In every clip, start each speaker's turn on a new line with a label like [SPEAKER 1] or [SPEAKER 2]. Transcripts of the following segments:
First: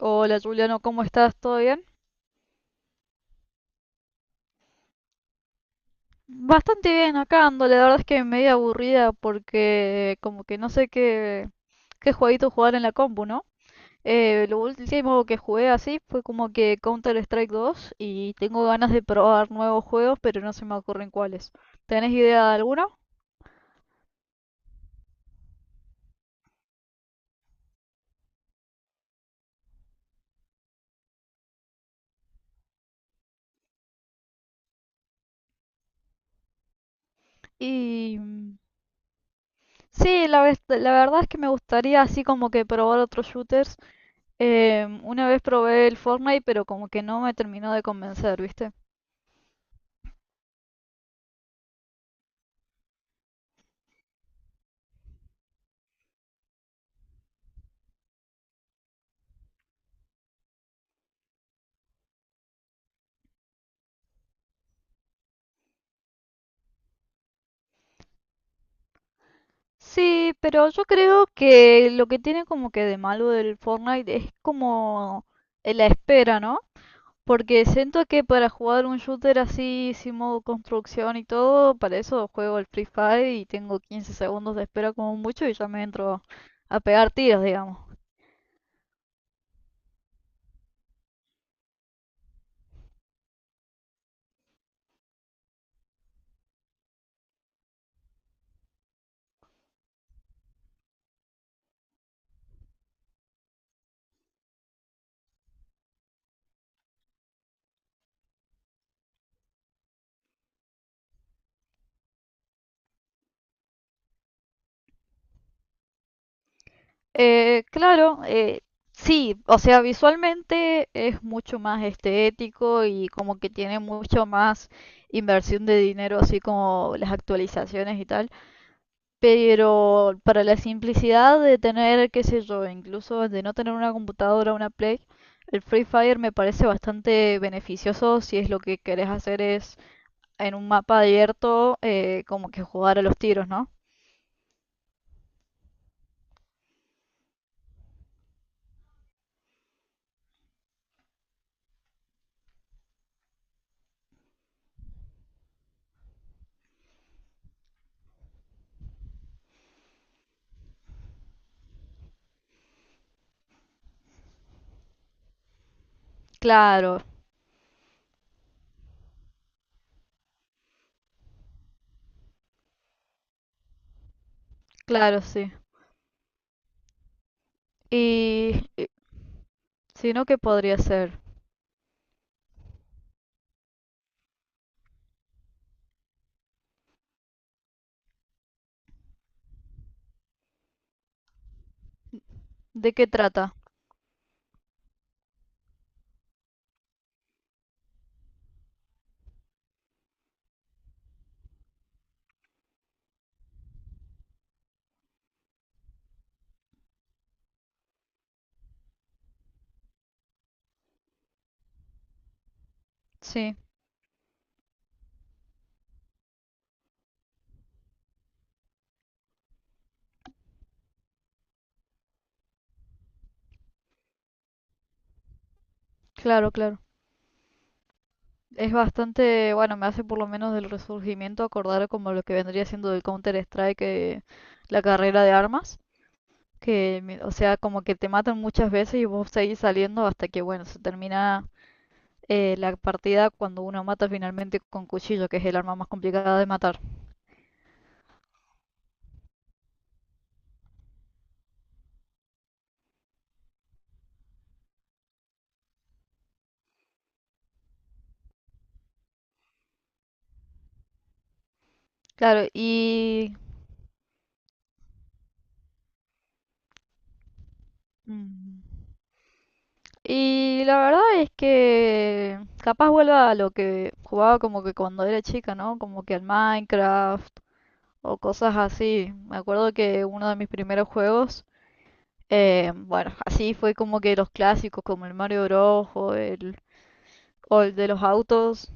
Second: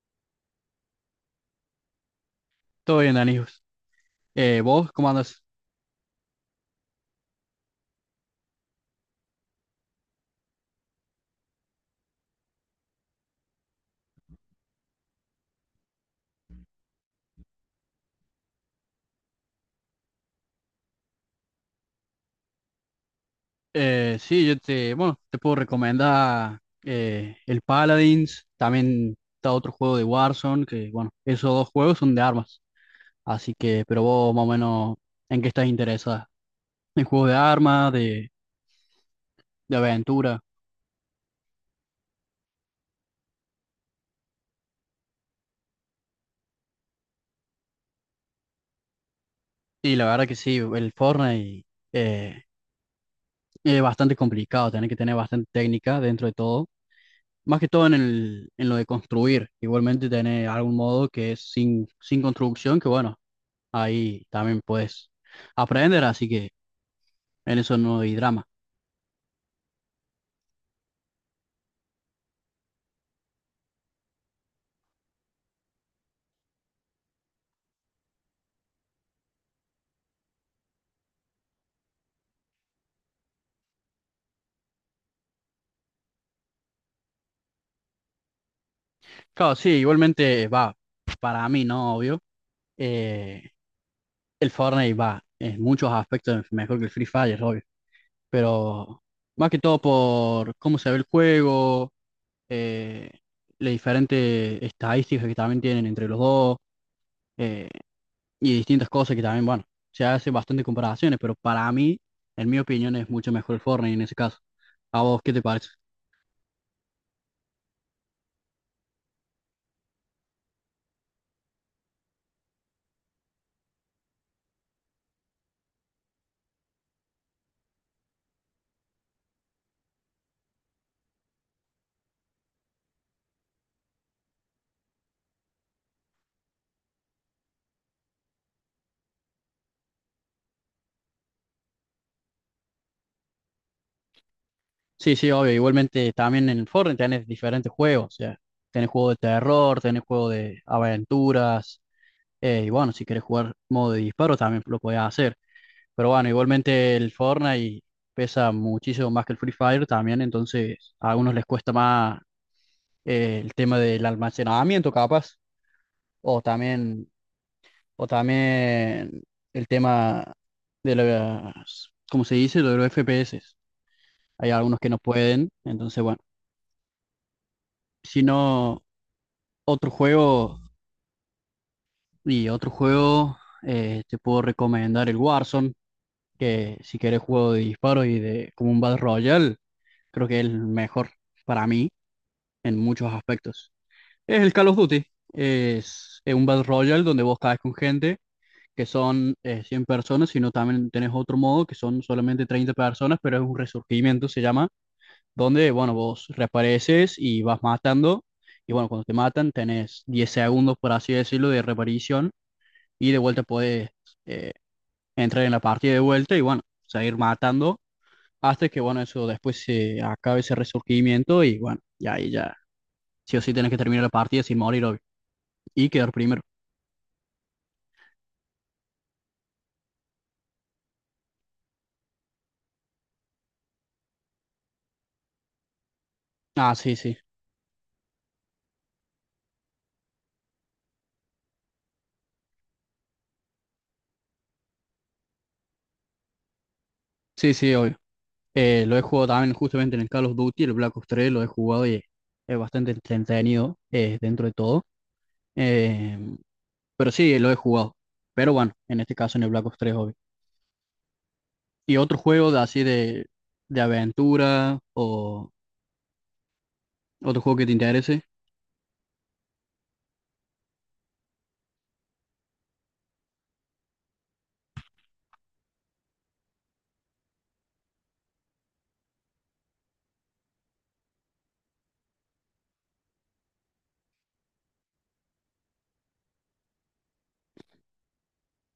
[SPEAKER 1] Hola Juliano, ¿cómo estás? ¿Todo bien?
[SPEAKER 2] Todo bien, Danijos. ¿Vos cómo andas?
[SPEAKER 1] Bastante bien acá ando, la verdad es que medio aburrida porque como que no sé qué, qué jueguito jugar en la compu, ¿no? Lo último que jugué así fue como que Counter-Strike 2 y tengo ganas de probar nuevos juegos, pero no se me ocurren cuáles. ¿Tenés idea de alguno?
[SPEAKER 2] Sí, yo te, bueno, te puedo recomendar el Paladins, también está otro juego de Warzone, que bueno, esos dos juegos son de armas. Así que, pero vos más o menos, ¿en qué estás interesada? ¿En juegos de armas,
[SPEAKER 1] Y
[SPEAKER 2] de,
[SPEAKER 1] mm,
[SPEAKER 2] de
[SPEAKER 1] sí,
[SPEAKER 2] aventura?
[SPEAKER 1] la verdad es que me gustaría así como que probar otros shooters. Una vez probé el Fortnite, pero como que no me terminó de convencer, ¿viste?
[SPEAKER 2] Y la verdad que sí, el Fortnite eh, bastante complicado, tiene que tener bastante técnica dentro de todo, más que todo en lo de construir, igualmente tener algún modo que es sin construcción, que bueno, ahí también puedes aprender, así que en eso no hay drama.
[SPEAKER 1] Sí, pero yo creo que lo que tiene como que de malo del Fortnite es como la espera, ¿no? Porque siento que para jugar un shooter así, sin modo construcción y todo, para eso juego el Free Fire y tengo 15 segundos de espera como mucho y ya me entro a pegar tiros, digamos.
[SPEAKER 2] Claro, sí, igualmente va, para mí, ¿no? Obvio. eh, el Fortnite va en muchos aspectos mejor que el Free Fire, obvio. Pero más que todo por cómo se ve el juego, eh, las diferentes estadísticas que también tienen entre los dos, eh, y distintas cosas que también, bueno, se hacen bastantes comparaciones, pero para mí, en mi opinión, es mucho mejor el Fortnite en ese caso. ¿A vos qué te parece?
[SPEAKER 1] Eh, claro, eh, sí, o sea, visualmente es mucho más estético y como que tiene mucho más inversión de dinero, así como las actualizaciones y tal. Pero para la simplicidad de tener, qué sé yo, incluso de no tener una computadora, una Play, el Free Fire me parece bastante beneficioso si es lo que querés hacer es en un mapa abierto como que jugar a los tiros, ¿no?
[SPEAKER 2] Sí, sí, obvio. Igualmente también en el Fortnite tenés diferentes juegos. O sea, tenés juego de terror, tenés juego de aventuras. Y bueno, si querés jugar modo de disparo también lo podés hacer. Pero bueno, igualmente el Fortnite pesa muchísimo más que el Free Fire también. Entonces a algunos les cuesta más, el tema del almacenamiento capaz. O
[SPEAKER 1] Claro,
[SPEAKER 2] también, o también, el tema de las, ¿cómo se dice? Lo de los FPS. Hay algunos que no
[SPEAKER 1] claro,
[SPEAKER 2] pueden.
[SPEAKER 1] sí.
[SPEAKER 2] Entonces, bueno, si
[SPEAKER 1] Y,
[SPEAKER 2] no,
[SPEAKER 1] y
[SPEAKER 2] otro
[SPEAKER 1] si no, ¿qué
[SPEAKER 2] juego
[SPEAKER 1] podría ser?
[SPEAKER 2] y otro juego te puedo recomendar el Warzone, que si quieres juego de disparos y de como un Battle Royale, creo que es el mejor para mí en
[SPEAKER 1] ¿De qué
[SPEAKER 2] muchos
[SPEAKER 1] trata?
[SPEAKER 2] aspectos. Es el Call of Duty. Es un Battle Royale donde vos caes con gente que son 100 personas, sino también tenés otro modo que son solamente 30 personas, pero es un resurgimiento, se llama, donde, bueno, vos reapareces y vas matando, y bueno, cuando te matan tenés 10 segundos, por así decirlo, de reaparición, y de vuelta
[SPEAKER 1] Sí,
[SPEAKER 2] podés eh, entrar en la partida de vuelta y, bueno, seguir matando hasta que, bueno, eso después se acabe ese resurgimiento y, bueno, y ahí ya, sí o sí tenés que terminar la partida sin morir, obvio, y quedar primero.
[SPEAKER 1] claro, claro. Es bastante, bueno, me hace por lo menos del resurgimiento acordar como lo que vendría siendo del Counter-Strike, la carrera de armas.
[SPEAKER 2] Ah, sí, sí.
[SPEAKER 1] O sea, como que te matan muchas veces y vos seguís saliendo hasta que, bueno, se termina la partida cuando uno mata finalmente con cuchillo, que es el arma más complicada de matar.
[SPEAKER 2] Sí, sí, obvio. Lo he jugado también justamente en el Call of Duty, el Black Ops 3 lo he jugado y es bastante entretenido, dentro de todo. Eh, pero sí, lo he jugado. Pero bueno, en este caso en el Black Ops 3, obvio. ¿Y otro
[SPEAKER 1] Claro,
[SPEAKER 2] juego de, así de,
[SPEAKER 1] y...
[SPEAKER 2] de aventura, o otro juego que te interese?
[SPEAKER 1] mm, y la verdad es que capaz vuelva a lo que jugaba como que cuando era chica, ¿no? Como que al Minecraft o cosas así. Me acuerdo que uno de mis primeros juegos, bueno, así fue como que los clásicos como el Mario Bros. O el de los autos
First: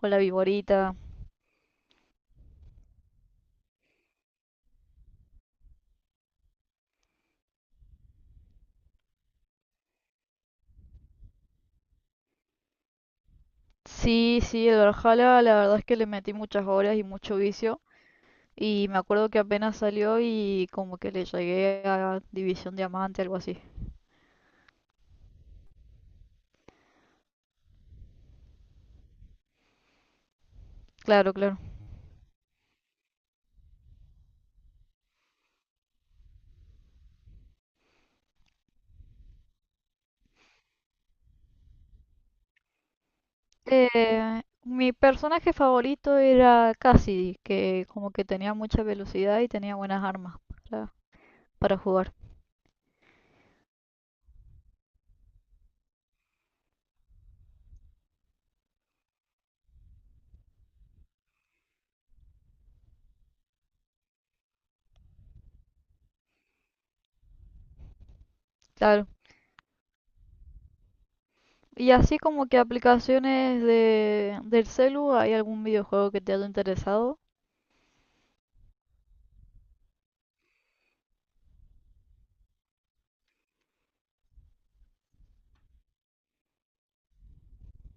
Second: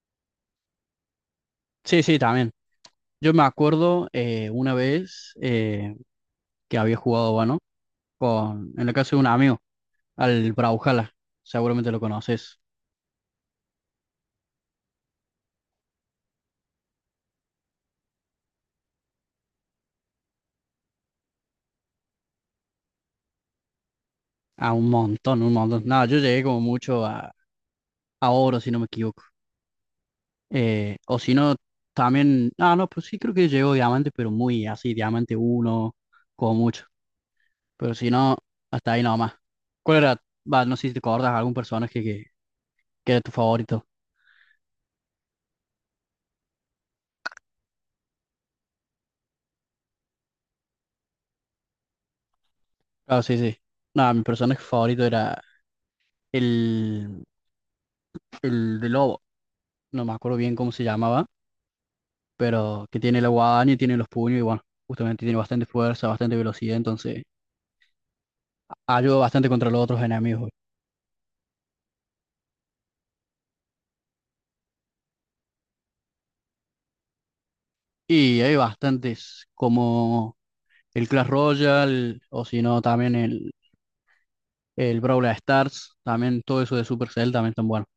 [SPEAKER 1] con la Viborita.
[SPEAKER 2] Sí, sí, también. Yo me acuerdo, una vez, que había jugado, bueno, en la casa de un amigo, al Brawlhalla. Seguramente lo conoces.
[SPEAKER 1] Sí, sí, el Valhalla, la verdad es que le metí muchas horas y mucho vicio. Y me acuerdo que apenas salió y como que le llegué a División Diamante, algo así.
[SPEAKER 2] A un montón, un montón. No, yo llegué como mucho a oro, si no me equivoco. O si
[SPEAKER 1] Claro,
[SPEAKER 2] no,
[SPEAKER 1] claro.
[SPEAKER 2] también. Ah, no, pues sí, creo que llegó diamante, pero muy así, diamante uno como mucho. Pero si no, hasta ahí nomás. ¿Cuál era? Va, no sé si te acuerdas algún personaje que era tu favorito.
[SPEAKER 1] Eh, Mi personaje favorito era Cassidy, que como que tenía mucha velocidad y tenía buenas armas para, para jugar.
[SPEAKER 2] Ah, sí, sí. No, mi personaje favorito era el, el de lobo. No me acuerdo bien cómo se llamaba, pero que tiene la guadaña y tiene los puños y bueno, justamente tiene bastante fuerza, bastante velocidad, entonces
[SPEAKER 1] Claro.
[SPEAKER 2] ayuda bastante contra los otros enemigos.
[SPEAKER 1] Y así como que aplicaciones de, del celu, ¿hay algún videojuego que te haya interesado?
[SPEAKER 2] Y hay bastantes, como el Clash Royale, o si no, también el Brawl Stars, también todo eso de Supercell también están buenos.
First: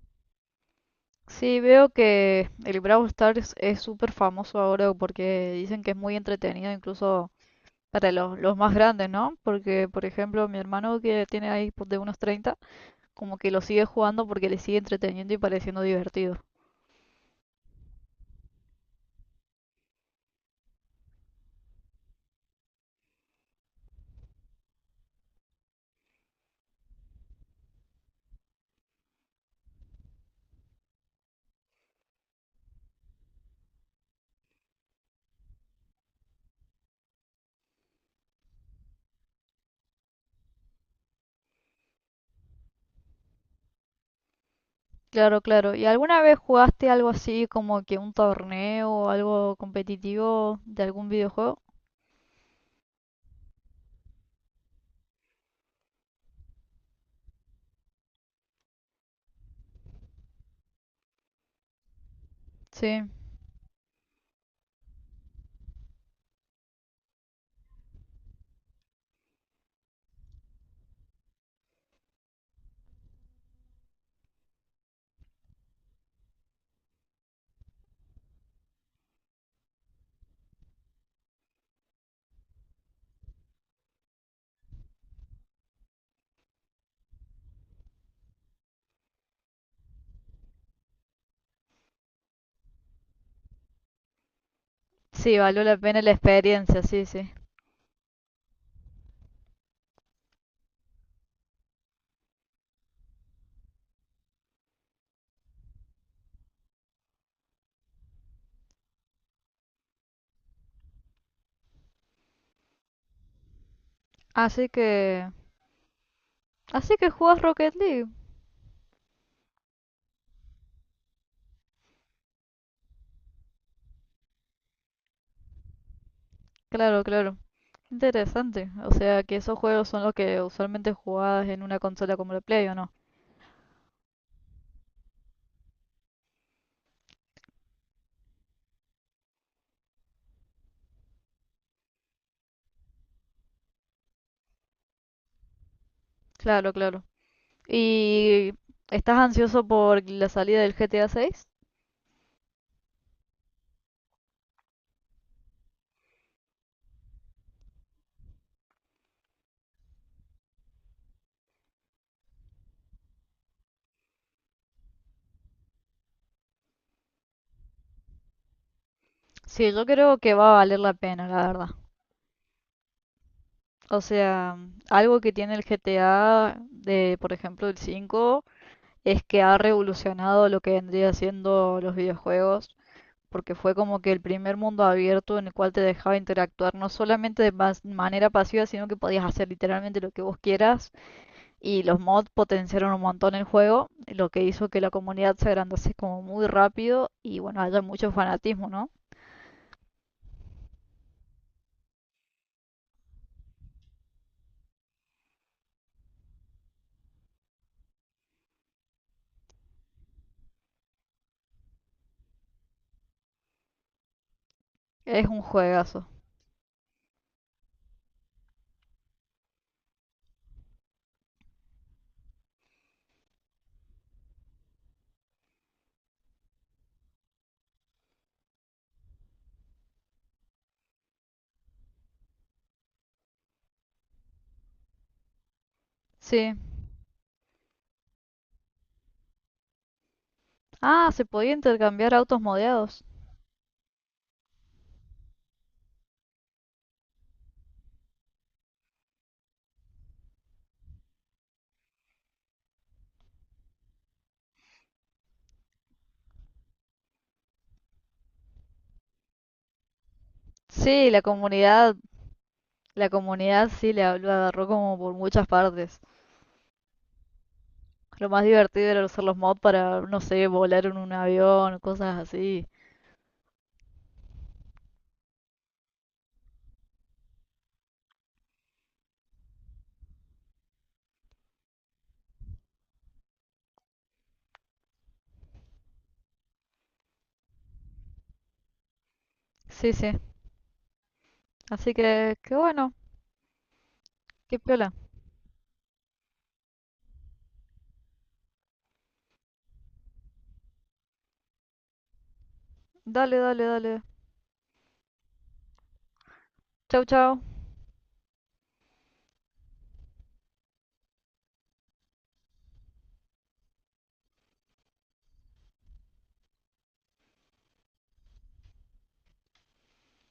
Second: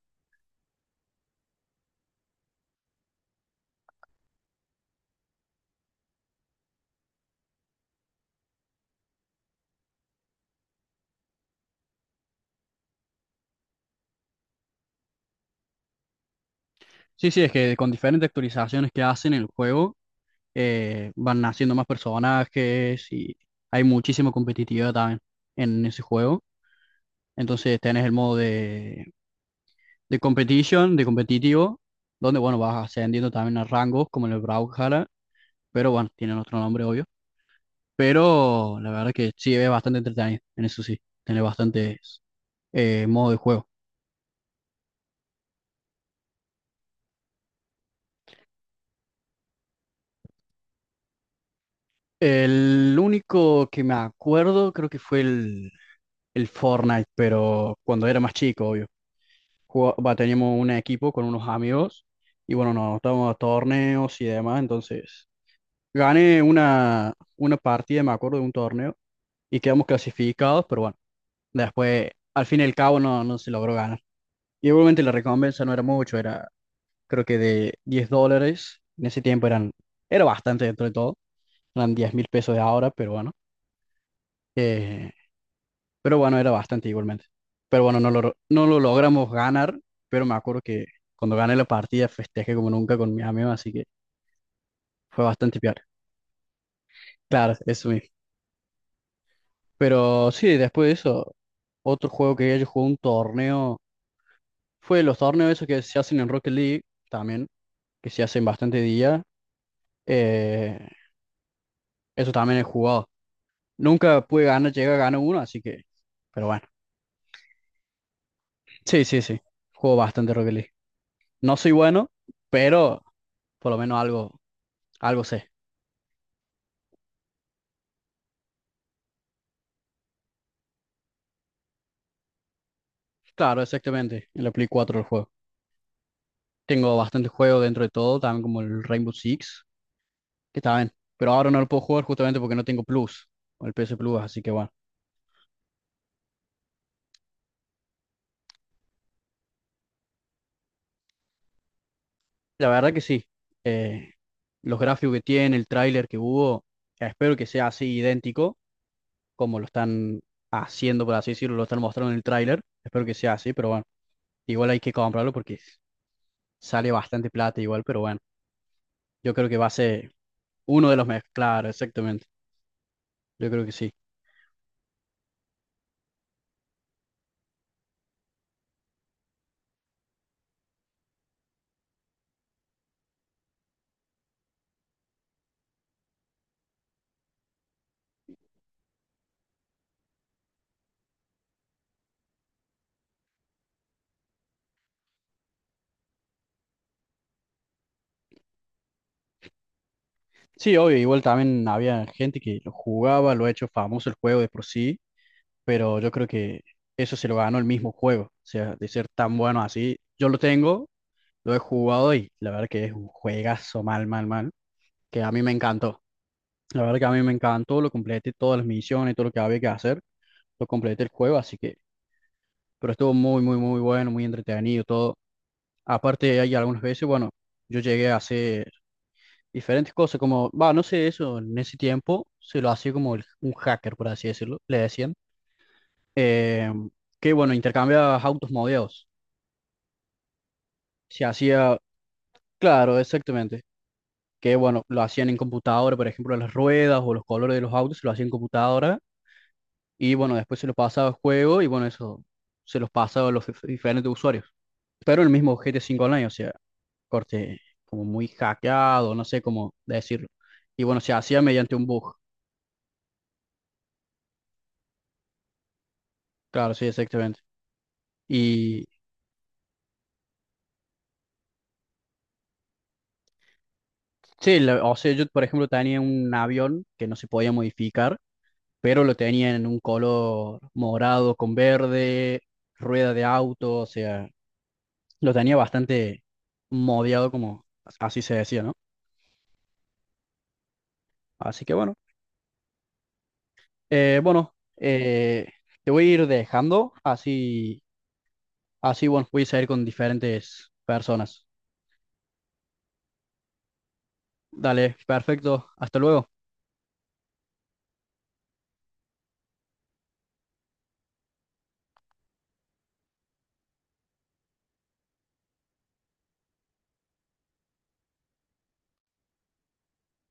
[SPEAKER 1] Sí, veo que el Brawl Stars es súper famoso ahora porque dicen que es muy entretenido incluso para los más grandes, ¿no? Porque, por ejemplo, mi hermano que tiene ahí pues, de unos 30, como que lo sigue jugando porque le sigue entreteniendo y pareciendo divertido.
[SPEAKER 2] Sí, sí, es que con diferentes actualizaciones que hacen el juego, van naciendo más personajes y hay muchísima competitividad también en ese juego. Entonces tenés el modo de competition, de competitivo, donde bueno, vas ascendiendo también a rangos como en el Brawlhalla, pero bueno, tienen otro nombre, obvio. Pero la verdad que sí, es bastante entretenido, en eso sí, tiene bastantes, modos de juego.
[SPEAKER 1] Claro, claro. ¿Y alguna vez jugaste algo así como que un torneo o algo competitivo de algún videojuego?
[SPEAKER 2] El único que me acuerdo creo que fue el Fortnite, pero cuando era más chico, obvio. Va, teníamos un equipo con unos amigos y bueno, nos
[SPEAKER 1] Sí.
[SPEAKER 2] estábamos a torneos y demás, entonces gané una partida, me acuerdo, de un torneo y quedamos clasificados, pero bueno, después, al fin y al cabo, no se logró ganar. Y obviamente la recompensa no era mucho, era creo que de 10 dólares, en ese tiempo eran, era bastante dentro de todo, eran 10.000 pesos de ahora, eh, pero bueno, era bastante igualmente. Pero bueno, no lo logramos ganar, pero me acuerdo que cuando gané la partida festejé como nunca con mis amigos, así que fue
[SPEAKER 1] Sí,
[SPEAKER 2] bastante
[SPEAKER 1] valió
[SPEAKER 2] peor.
[SPEAKER 1] la pena la experiencia, sí, sí.
[SPEAKER 2] Claro, eso mismo. Pero sí, después de eso, otro juego que yo jugué un torneo, fue los torneos esos que se hacen en Rocket League también, que se hacen bastante día. eh, eso también he jugado. Nunca pude
[SPEAKER 1] Así
[SPEAKER 2] ganar, llegué a ganar
[SPEAKER 1] que...
[SPEAKER 2] uno, así que, pero bueno.
[SPEAKER 1] así que juegas Rocket League.
[SPEAKER 2] Sí, sí, sí. Juego bastante Rocket League. No soy bueno, pero por lo menos algo sé.
[SPEAKER 1] Claro, claro. Interesante. O sea, que esos juegos son los que usualmente jugabas en una consola como la Play, ¿o no?
[SPEAKER 2] Claro, exactamente. En la Play 4 el juego. Tengo bastante juego dentro de todo, también como el Rainbow Six, que está bien. Pero ahora no lo puedo jugar justamente porque no tengo Plus, o el PS Plus, así que bueno.
[SPEAKER 1] Claro, claro. ¿Y estás ansioso por la salida del GTA 6?
[SPEAKER 2] La verdad que sí. Eh, los gráficos que tiene, el tráiler que hubo, espero que sea así idéntico como lo están haciendo, por así decirlo, lo están mostrando en el tráiler. Espero que sea así, pero bueno, igual hay que comprarlo porque sale bastante plata igual, pero bueno, yo creo que va a
[SPEAKER 1] Sí, yo
[SPEAKER 2] ser
[SPEAKER 1] creo que va a valer
[SPEAKER 2] uno
[SPEAKER 1] la
[SPEAKER 2] de los
[SPEAKER 1] pena,
[SPEAKER 2] mejores.
[SPEAKER 1] la verdad.
[SPEAKER 2] Claro, exactamente. Yo creo que sí.
[SPEAKER 1] O sea, algo que tiene el GTA de, por ejemplo, el 5 es que ha revolucionado lo que vendría siendo los videojuegos, porque fue como que el primer mundo abierto en el cual te dejaba interactuar no solamente de manera pasiva, sino que podías hacer literalmente lo que vos quieras. Y los mods potenciaron un montón el juego, lo que hizo que la comunidad se agrandase como muy rápido y bueno, haya mucho fanatismo, ¿no?
[SPEAKER 2] Sí, obvio, igual también había gente que lo jugaba, lo ha hecho famoso el juego de por sí, pero yo creo que eso se lo ganó el mismo juego, o sea, de ser tan bueno así. Yo lo tengo, lo he jugado y la verdad que es un juegazo mal, mal, mal, que
[SPEAKER 1] Es
[SPEAKER 2] a mí
[SPEAKER 1] un
[SPEAKER 2] me encantó.
[SPEAKER 1] juegazo.
[SPEAKER 2] La verdad que a mí me encantó, lo completé todas las misiones, todo lo que había que hacer, lo completé el juego, así que pero estuvo muy, muy, muy bueno, muy entretenido todo. Aparte, hay algunas veces, bueno, yo llegué a hacer diferentes cosas, como, va, no sé eso, en ese tiempo se lo hacía como un hacker, por así decirlo, le decían,
[SPEAKER 1] Sí.
[SPEAKER 2] eh, que bueno, intercambiabas autos modeados.
[SPEAKER 1] Ah,
[SPEAKER 2] Se
[SPEAKER 1] se podía
[SPEAKER 2] hacía,
[SPEAKER 1] intercambiar autos
[SPEAKER 2] claro,
[SPEAKER 1] modeados.
[SPEAKER 2] exactamente. Que bueno, lo hacían en computadora, por ejemplo, las ruedas o los colores de los autos, lo hacían en computadora. Y bueno, después se los pasaba al juego y bueno, eso se los pasaba a los diferentes usuarios. Pero el mismo gt 5 Online, o sea, corte como muy hackeado, no sé cómo decirlo. Y bueno,
[SPEAKER 1] Sí,
[SPEAKER 2] se hacía mediante un bug.
[SPEAKER 1] la comunidad sí le lo agarró como por muchas partes.
[SPEAKER 2] Claro, sí, exactamente.
[SPEAKER 1] Lo más
[SPEAKER 2] Y
[SPEAKER 1] divertido era usar los mods para, no sé, volar en un avión, cosas así.
[SPEAKER 2] sí, o sea, yo por ejemplo tenía un avión que no se podía modificar, pero lo tenía en un color morado con verde, rueda de auto, o sea, lo tenía bastante modiado, como así se decía, ¿no?
[SPEAKER 1] Sí, sí.
[SPEAKER 2] Así que bueno,
[SPEAKER 1] Así que, qué bueno,
[SPEAKER 2] bueno,
[SPEAKER 1] qué piola.
[SPEAKER 2] te voy a ir dejando, así, bueno, voy a salir con diferentes personas.
[SPEAKER 1] Dale, dale, dale.
[SPEAKER 2] Dale, perfecto, hasta luego.
[SPEAKER 1] Chau, chau.